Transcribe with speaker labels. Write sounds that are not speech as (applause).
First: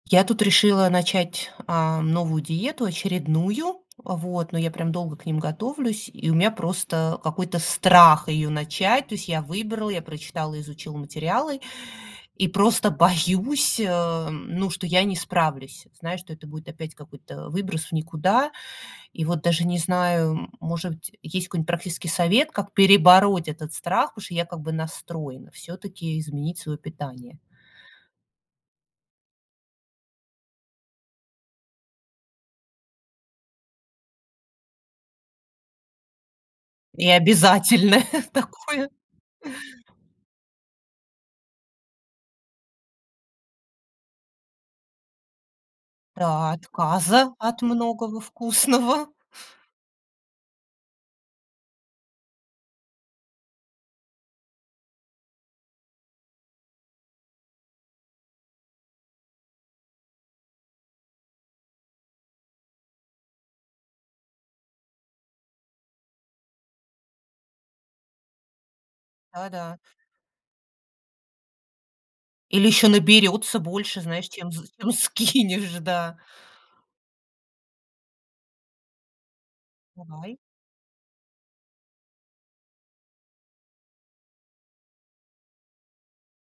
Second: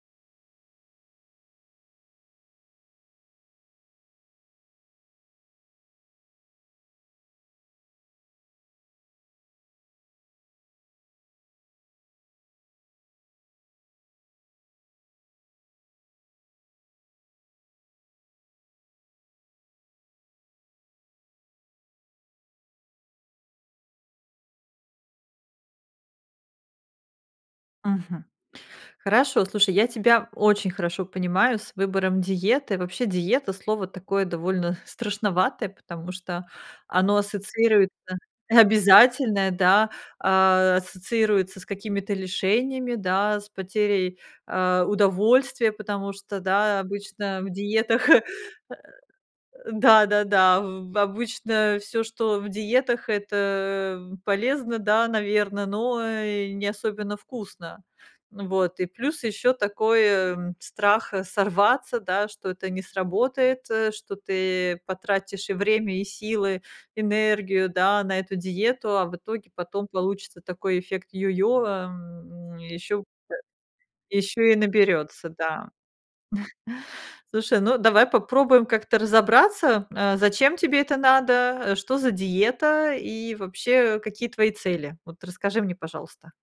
Speaker 1: Я тут решила начать, а, новую диету очередную. Вот. Но я, прям, долго к ним готовлюсь, и у меня просто какой-то страх её начать. То есть я выбрала, я прочитала, изучила материалы. И просто боюсь, эм, ну, что я не справлюсь. Знаешь, что это будет опять какой-то, э, выброс в никуда. И вот даже не знаю, м, может быть, есть какой-нибудь практический совет, как перебороть этот страх, потому что я как бы настроена всё-таки изменить свое питание.
Speaker 2: Мгм. Хорошо, слушай, я тебя очень хорошо понимаю с выбором диеты. Вообще, диета- слово такое, довольно страшноватое, потому что
Speaker 1: И
Speaker 2: оно ассоциируется
Speaker 1: обязательное такое.
Speaker 2: обязательное, да, а, ассоциируется с какими-то лишениями, да, с потерей, а, удовольствия. Потому что, да,
Speaker 1: Отказа
Speaker 2: обычно в
Speaker 1: от
Speaker 2: диетах
Speaker 1: многого
Speaker 2: (chuckles)
Speaker 1: вкусного.
Speaker 2: да-да-да, ав обычно всё, что в диетах- это полезно, да, наверно, э, но не особенно вкусно. Вот. И плюс ещё такой, эм, страх, э, сорваться, да, что это не сработает, э, что ты потратишь и время, и силы, энергию, да, на эту диету. А в итоге
Speaker 1: Да-да.
Speaker 2: потом получится такой эффект йо-йо, эм,
Speaker 1: Или ещё
Speaker 2: ещё э
Speaker 1: наберется больше, знаешь,
Speaker 2: ещё
Speaker 1: чем
Speaker 2: и
Speaker 1: з чем
Speaker 2: наберётся, да.
Speaker 1: скинешь. Да.
Speaker 2: (chuckles) Слушай, ну, давай попробуем как-то разобраться, э,
Speaker 1: Давай.
Speaker 2: зачем тебе это надо, э, что за диета и вообще, какие твои цели. Вот, расскажи мне, пожалуйста.